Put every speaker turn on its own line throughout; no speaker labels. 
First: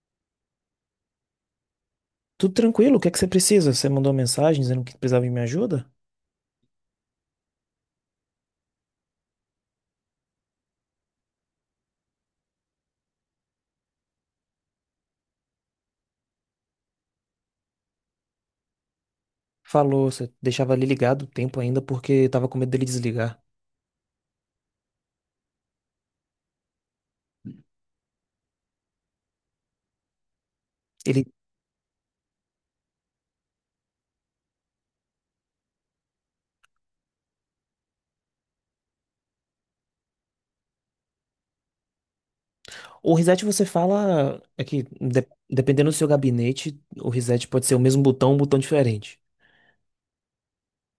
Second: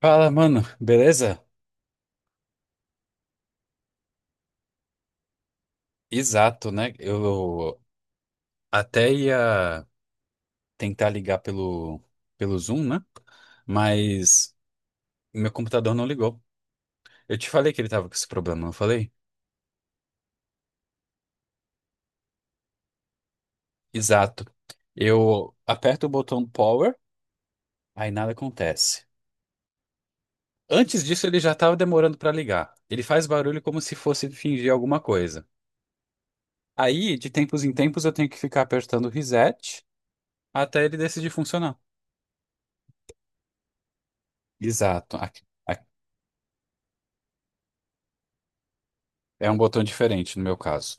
Fala, mano, beleza?
Tudo tranquilo, o que é que você precisa? Você mandou mensagem dizendo que precisava de minha ajuda?
Exato, né? Eu até ia tentar ligar pelo Zoom, né? Mas meu computador não ligou. Eu te falei que ele tava com esse problema, não falei?
Falou, você deixava ele ligado o tempo ainda porque tava com medo dele desligar.
Exato. Eu aperto o botão power, aí nada acontece. Antes disso,
Ele,
ele já tava demorando pra ligar. Ele faz barulho como se fosse fingir alguma coisa. Aí, de tempos em tempos, eu tenho que ficar apertando o reset até ele decidir funcionar.
o reset você fala é que
Exato. Aqui-
dependendo do seu gabinete, o reset pode ser o mesmo botão, um botão diferente.
É um botão diferente no meu caso.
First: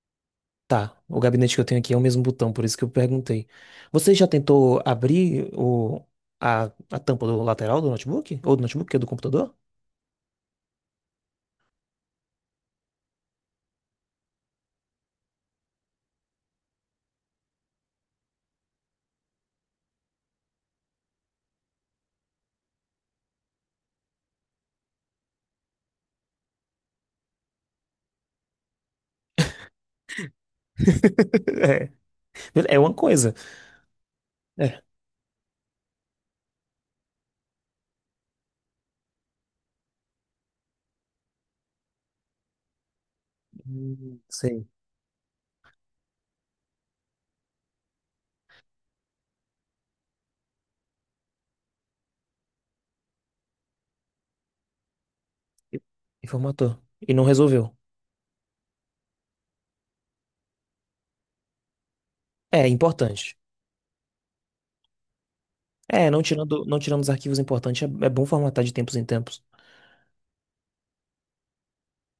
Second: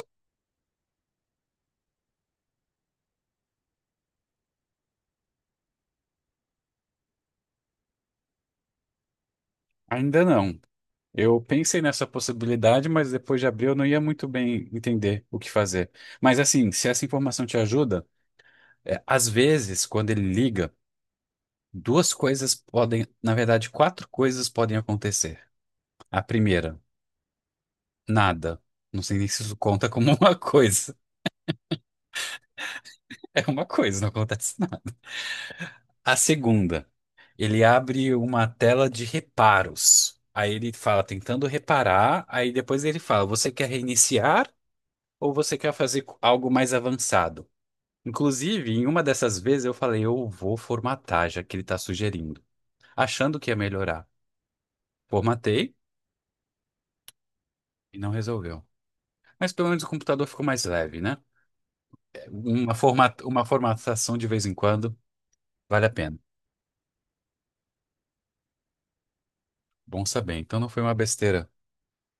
Tá, o gabinete que eu tenho aqui é o mesmo botão, por isso que eu perguntei. Você já tentou abrir a, a tampa do lateral do notebook? Ou do notebook, que é do computador?
Ainda não. Eu pensei nessa possibilidade, mas depois de abril eu não ia muito bem entender o que fazer. Mas assim, se essa informação te ajuda, às vezes, quando ele liga, duas coisas podem, na verdade, quatro coisas podem acontecer. A primeira, nada. Não sei nem se isso conta como uma coisa.
É. É uma coisa.
É uma coisa, não acontece
É.
nada. A segunda, ele abre uma tela de reparos. Aí ele fala tentando reparar, aí depois ele fala, você quer reiniciar?
Sei.
Ou você quer fazer algo mais avançado? Inclusive, em uma dessas vezes eu falei, eu vou formatar, já que ele está sugerindo, achando que ia melhorar. Formatei
E e formatou. E não resolveu.
e não resolveu. Mas pelo menos o computador ficou mais leve, né?
É
Uma
importante.
uma formatação de vez em quando vale a
É,
pena.
não tirando, não tirando os arquivos importantes, é, é bom formatar de tempos em tempos.
Bom saber. Então não foi uma besteira.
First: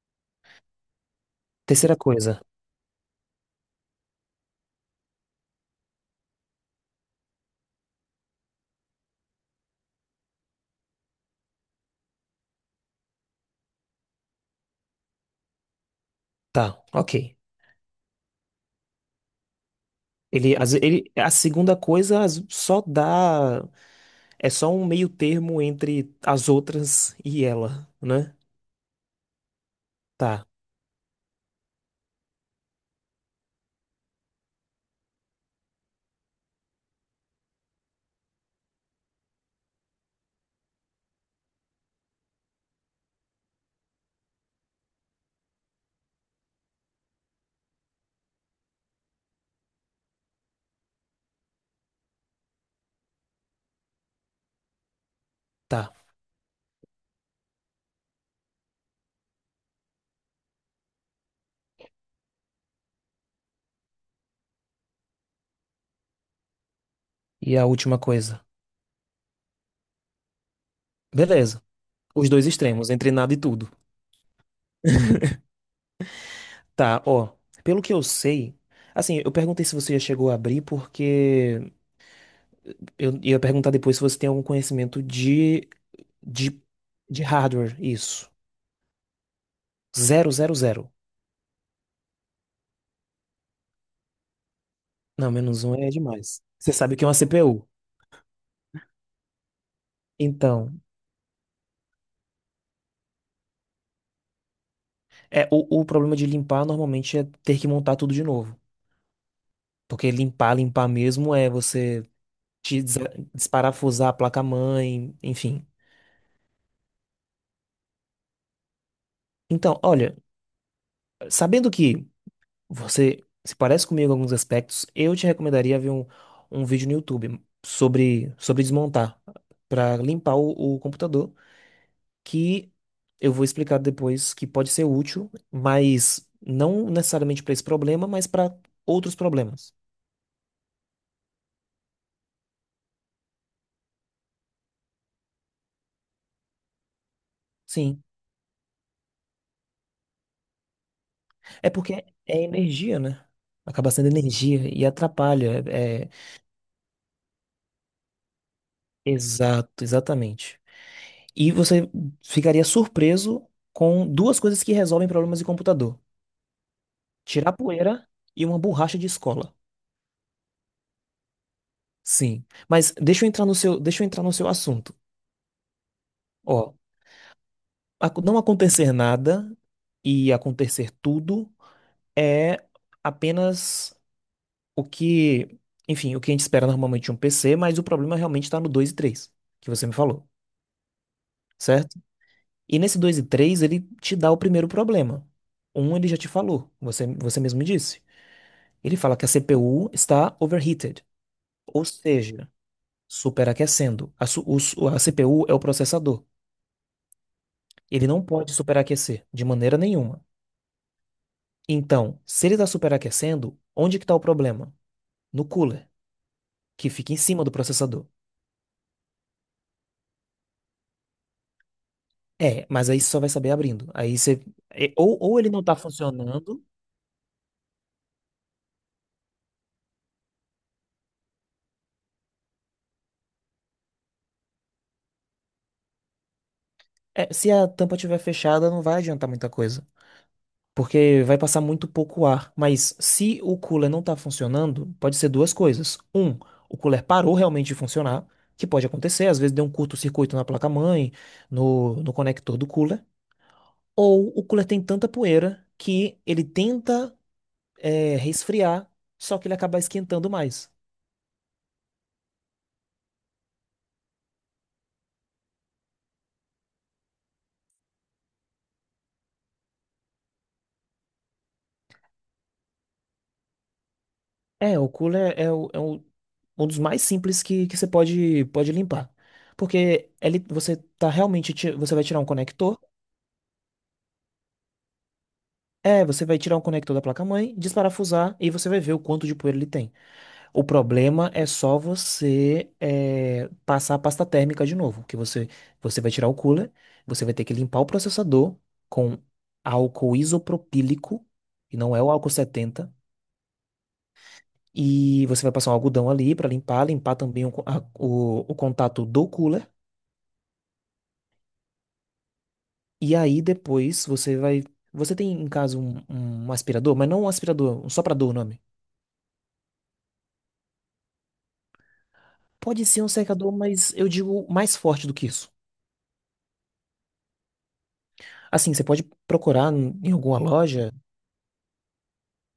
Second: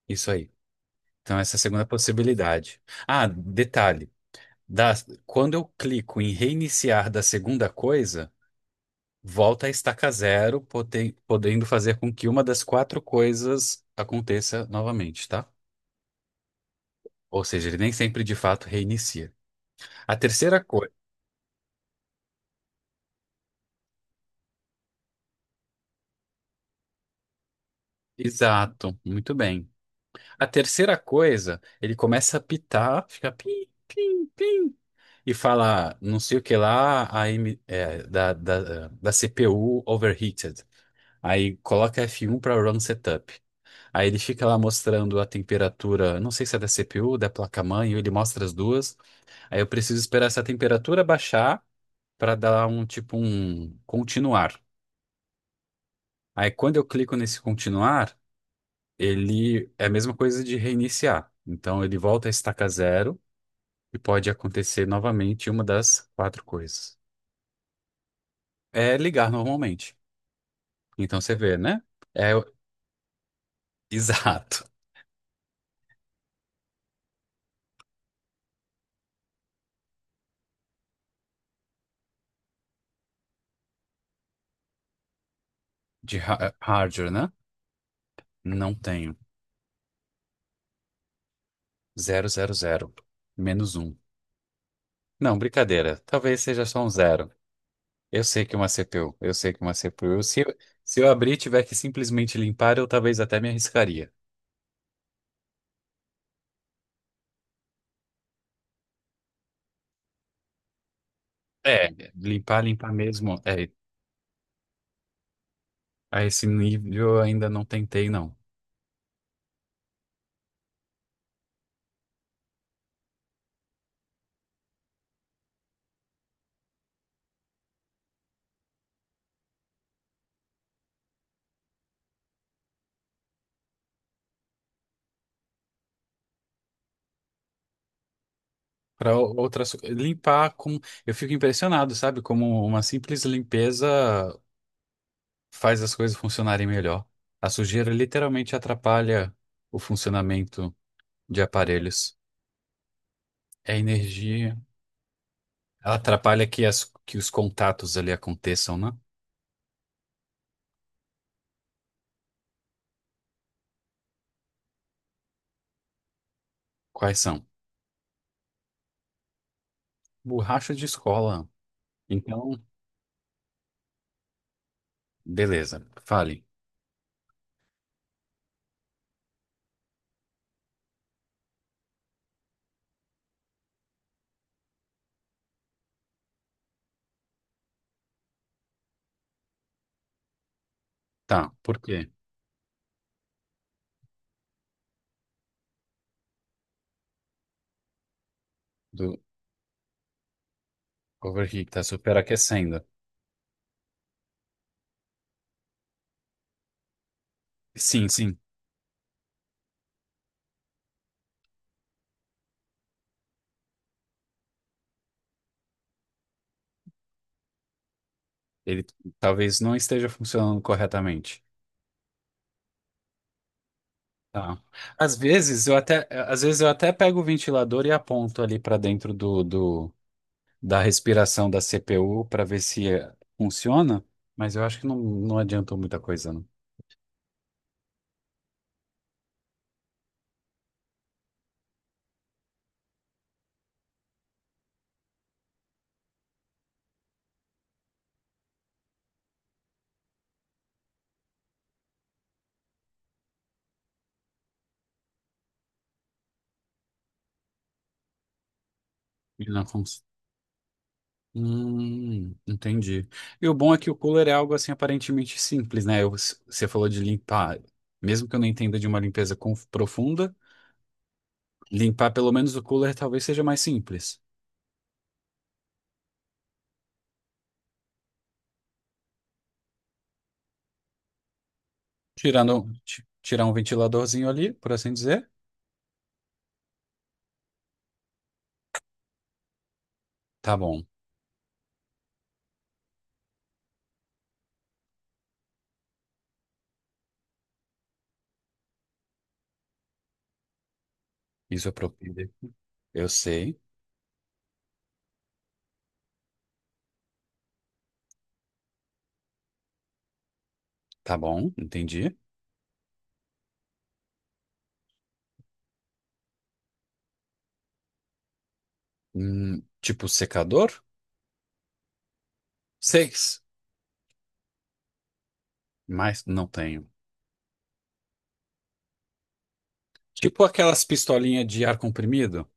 Isso aí. Então essa é a segunda
Terceira coisa,
possibilidade. Ah, detalhe. Da, Quando eu clico em reiniciar da segunda coisa, volta à estaca zero, podendo fazer com que uma das quatro coisas aconteça novamente, tá?
tá, ok.
Ou seja, ele nem sempre de fato reinicia. A terceira coisa.
A segunda coisa só dá, é só um meio termo entre as outras e ela, né?
Exato, muito bem. A
Tá,
terceira coisa, ele começa a pitar, fica pim, pim, pim, e fala não sei o que lá, a M- é, da, da, da CPU overheated. Aí coloca F1 para run setup. Aí ele fica lá mostrando a temperatura, não sei se é da CPU, da placa-mãe, ele mostra as duas. Aí eu preciso esperar essa temperatura baixar para dar um tipo um continuar.
tá.
Aí quando eu clico nesse continuar, ele é a mesma coisa de reiniciar. Então ele volta a estaca zero e pode acontecer novamente uma das quatro coisas.
E a última coisa,
É ligar normalmente. Então você vê,
beleza.
né?
Os
É o-
dois extremos, entre nada e tudo.
exato.
Tá, ó. Pelo que eu sei, assim, eu perguntei se você já chegou a abrir porque eu ia perguntar depois se você tem algum conhecimento
De
de,
hardware,
de
né?
hardware, isso.
Não tenho.
Zero, zero, zero.
Zero, zero, zero. Menos um.
Não,
Não,
menos um é
brincadeira. Talvez
demais.
seja
Você
só um
sabe o que é uma
zero.
CPU.
Eu sei que é uma CPU, eu sei que é uma CPU.
Então,
Se eu abrir e tiver que simplesmente limpar, eu talvez até me arriscaria.
é o problema de limpar normalmente é ter que montar tudo de novo. Porque limpar, limpar mesmo é
É,
você
limpar, limpar mesmo. É,
desparafusar a placa-mãe, enfim.
a esse nível eu ainda não tentei, não.
Então, olha, sabendo que você se parece comigo em alguns aspectos, eu te recomendaria ver um vídeo no YouTube sobre, sobre desmontar, para limpar o computador que eu vou explicar depois que pode ser útil, mas não necessariamente para esse problema, mas para outros
Para outras,
problemas.
limpar com. Eu fico impressionado, sabe? Como uma simples limpeza faz as coisas funcionarem melhor. A sujeira
Sim,
literalmente atrapalha o funcionamento de
é porque
aparelhos.
é energia, né?
É
Acaba sendo
energia.
energia e atrapalha.
Ela
É,
atrapalha que os contatos ali aconteçam, né?
exato, exatamente. E você ficaria surpreso com duas coisas que resolvem problemas de computador:
Quais são?
tirar poeira e uma borracha de escola.
Borracha de escola.
Sim,
Então,
mas deixa eu entrar no seu, deixa eu entrar no seu assunto.
beleza, fale.
Ó, não acontecer nada e acontecer tudo é apenas o que, enfim, o que a gente espera normalmente de um PC, mas o problema realmente está no 2 e 3 que você me falou,
Tá, por quê?
certo? E nesse 2 e 3 ele te dá o primeiro problema. Um, ele já te falou, você, você mesmo me disse. Ele fala
Do
que a CPU está overheated,
overheat tá
ou seja,
superaquecendo.
superaquecendo. A CPU é o processador. Ele
Sim,
não
sim,
pode superaquecer de maneira nenhuma. Então, se ele está superaquecendo, onde que está o problema? No cooler, que fica em cima do processador.
ele talvez não esteja funcionando corretamente.
É, mas aí você só vai saber abrindo. Aí você.
Tá.
Ou ele não está
Às vezes
funcionando.
eu até pego o ventilador e aponto ali para dentro do da respiração da CPU para ver se funciona, mas eu acho que não adiantou muita coisa, não.
É, se a tampa estiver fechada, não vai adiantar muita coisa. Porque vai passar muito pouco ar. Mas se o cooler não está funcionando, pode ser duas coisas. Um, o cooler parou realmente de funcionar, que pode acontecer, às vezes deu um curto-circuito na placa-mãe, no conector do cooler. Ou o cooler tem tanta poeira que ele tenta resfriar, só que
Ele
ele
não,
acaba
fun-
esquentando mais.
Entendi. E o bom é que o cooler é algo assim aparentemente simples, né? Você falou de limpar, mesmo que eu não entenda de uma limpeza profunda, limpar pelo menos o cooler talvez seja mais simples.
É, o cooler é um dos mais simples que você pode, pode limpar. Porque ele, você tá realmente, você vai tirar um
Tirando,
conector,
tirar um ventiladorzinho ali, por assim dizer.
você vai tirar um conector da placa-mãe, desparafusar e você vai ver o quanto de poeira ele tem.
Tá
O
bom.
problema é só você passar a pasta térmica de novo, que você, você vai tirar o cooler, você vai ter que limpar o processador com álcool isopropílico,
Isso é
e não é o álcool
propíleo.
70.
Eu sei.
E você vai passar um algodão ali para limpar, limpar também o, co- a- o contato do cooler.
Tá bom, entendi.
E aí depois você vai. Você tem em casa um aspirador, mas não um aspirador, um soprador o nome.
Tipo secador?
Pode ser um
Seis.
secador, mas eu digo mais forte do que isso.
Mas não tenho.
Assim, você pode procurar em em alguma
Tipo aquelas
loja.
pistolinhas de ar comprimido?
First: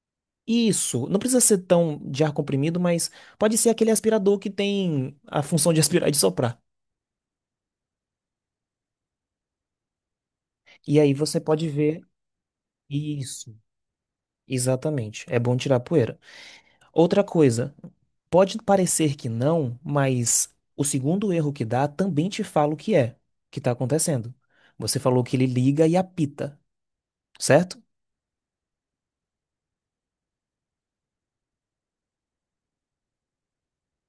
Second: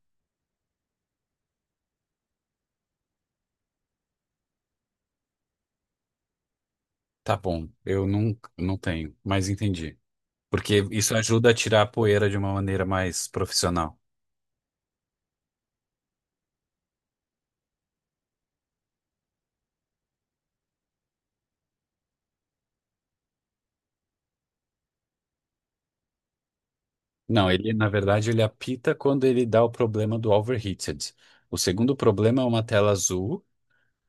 Isso, não precisa ser tão de ar comprimido, mas pode ser aquele aspirador que tem a função de aspirar e de soprar.
Tá bom, eu não tenho, mas entendi. Porque
E aí
isso
você
ajuda a
pode
tirar a
ver
poeira de uma maneira mais
isso.
profissional.
Exatamente. É bom tirar a poeira. Outra coisa, pode parecer que não, mas o segundo erro que dá também te fala o que é que está acontecendo. Você falou que ele liga e apita,
Não, ele,
certo?
na verdade, ele apita quando ele dá o problema do overheated. O segundo problema é uma tela azul.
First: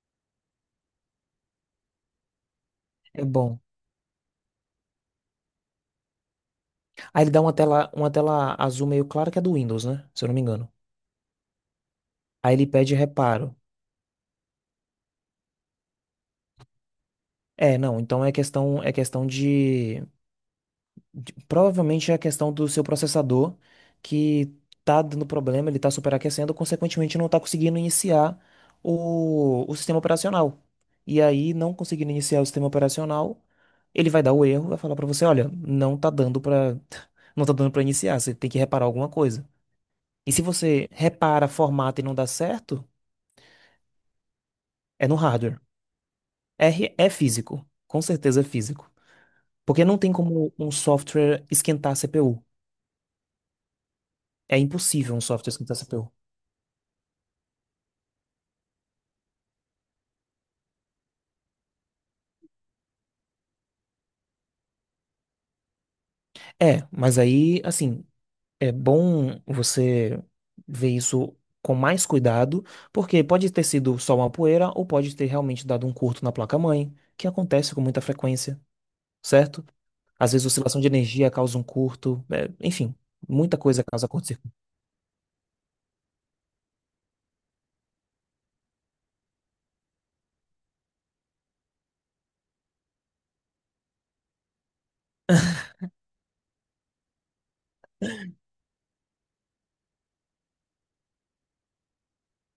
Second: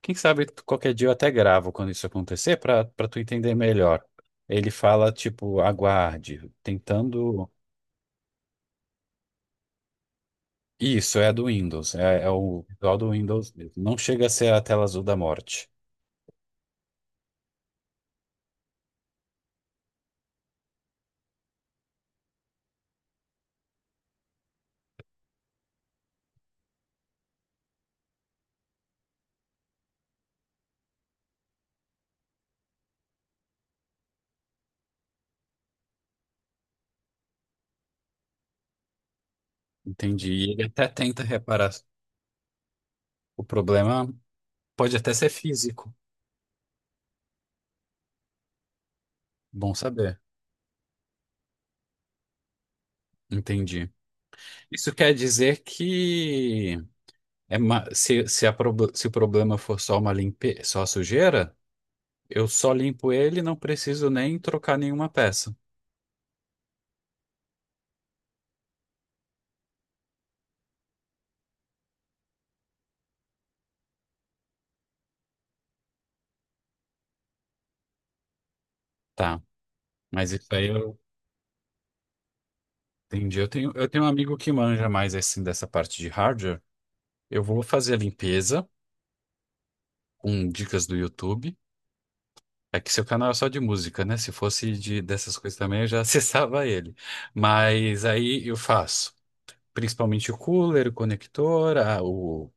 Quem sabe qualquer dia eu até gravo quando isso acontecer para para tu
É
entender
bom.
melhor. Ele fala, tipo, aguarde,
Aí ele dá
tentando.
uma tela azul meio clara que é do Windows, né? Se eu não me engano.
Isso, é a do Windows. É, é
Aí
o
ele pede
visual do Windows
reparo.
mesmo. Não chega a ser a tela azul da morte.
É, não, então é questão de Provavelmente é a questão do seu processador que tá dando problema, ele tá superaquecendo, consequentemente não tá conseguindo iniciar o sistema operacional. E aí, não conseguindo iniciar o sistema operacional, ele vai dar o erro, vai falar para você, olha, não tá dando para não tá dando para iniciar, você tem que reparar alguma coisa.
Entendi.
E se
E ele até
você
tenta
repara,
reparar.
formata e não dá certo,
O problema pode
é
até
no
ser
hardware.
físico.
R é físico, com certeza é físico.
Bom
Porque não tem
saber.
como um software esquentar a CPU.
Entendi.
É
Isso quer
impossível um software
dizer
esquentar a CPU.
que se o problema for só uma limpe... só a sujeira, eu só limpo ele, e não preciso nem trocar nenhuma peça.
É, mas aí, assim, é bom você ver isso com mais cuidado, porque pode ter sido só uma poeira ou pode ter realmente dado um curto na placa-mãe, que acontece com muita frequência,
Tá,
certo?
mas
Às vezes,
isso aí
oscilação de
eu
energia causa um curto, é, enfim,
entendi.
muita coisa
Eu tenho um
causa
amigo
curto-circuito.
que manja mais assim dessa parte de hardware. Eu vou fazer a limpeza com dicas do YouTube. É que seu canal é só de música, né? Se fosse de dessas coisas também, eu já acessava ele. Mas aí eu faço, principalmente o cooler, o conector, o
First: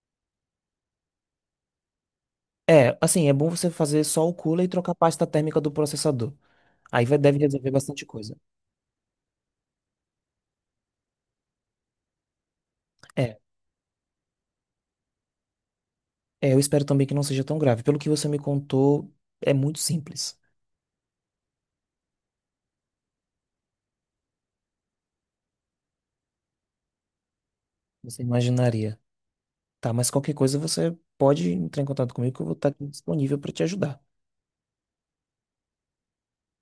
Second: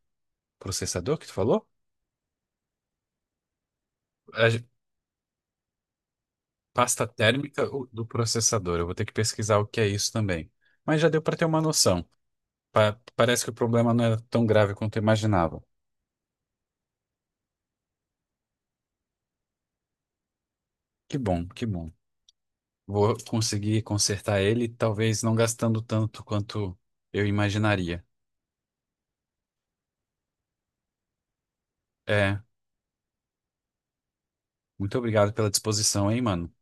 processador que tu falou?
É, assim, é bom você fazer só o
a ge-
cooler e trocar a pasta térmica do processador. Aí
Pasta
vai, deve
térmica
resolver
do
bastante coisa.
processador. Eu vou ter que pesquisar o que é isso também. Mas já deu para ter uma noção.
É,
Parece que o problema não era tão grave quanto eu imaginava.
é, eu espero também que não seja tão grave. Pelo que você me contou, é muito simples.
Que bom, que bom. Vou conseguir consertar ele, talvez não gastando tanto quanto eu imaginaria.
Você imaginaria. Tá, mas qualquer coisa você pode entrar em contato comigo
É,
que eu vou estar aqui disponível para te ajudar.
muito obrigado pela disposição, hein, mano?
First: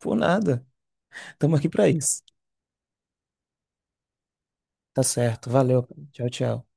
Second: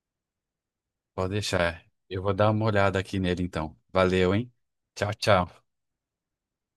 Por nada.
Pode
Estamos aqui
deixar.
para isso.
Eu vou dar uma olhada aqui nele então. Valeu, hein?
Tá
Tchau,
certo.
tchau.
Valeu. Tchau, tchau.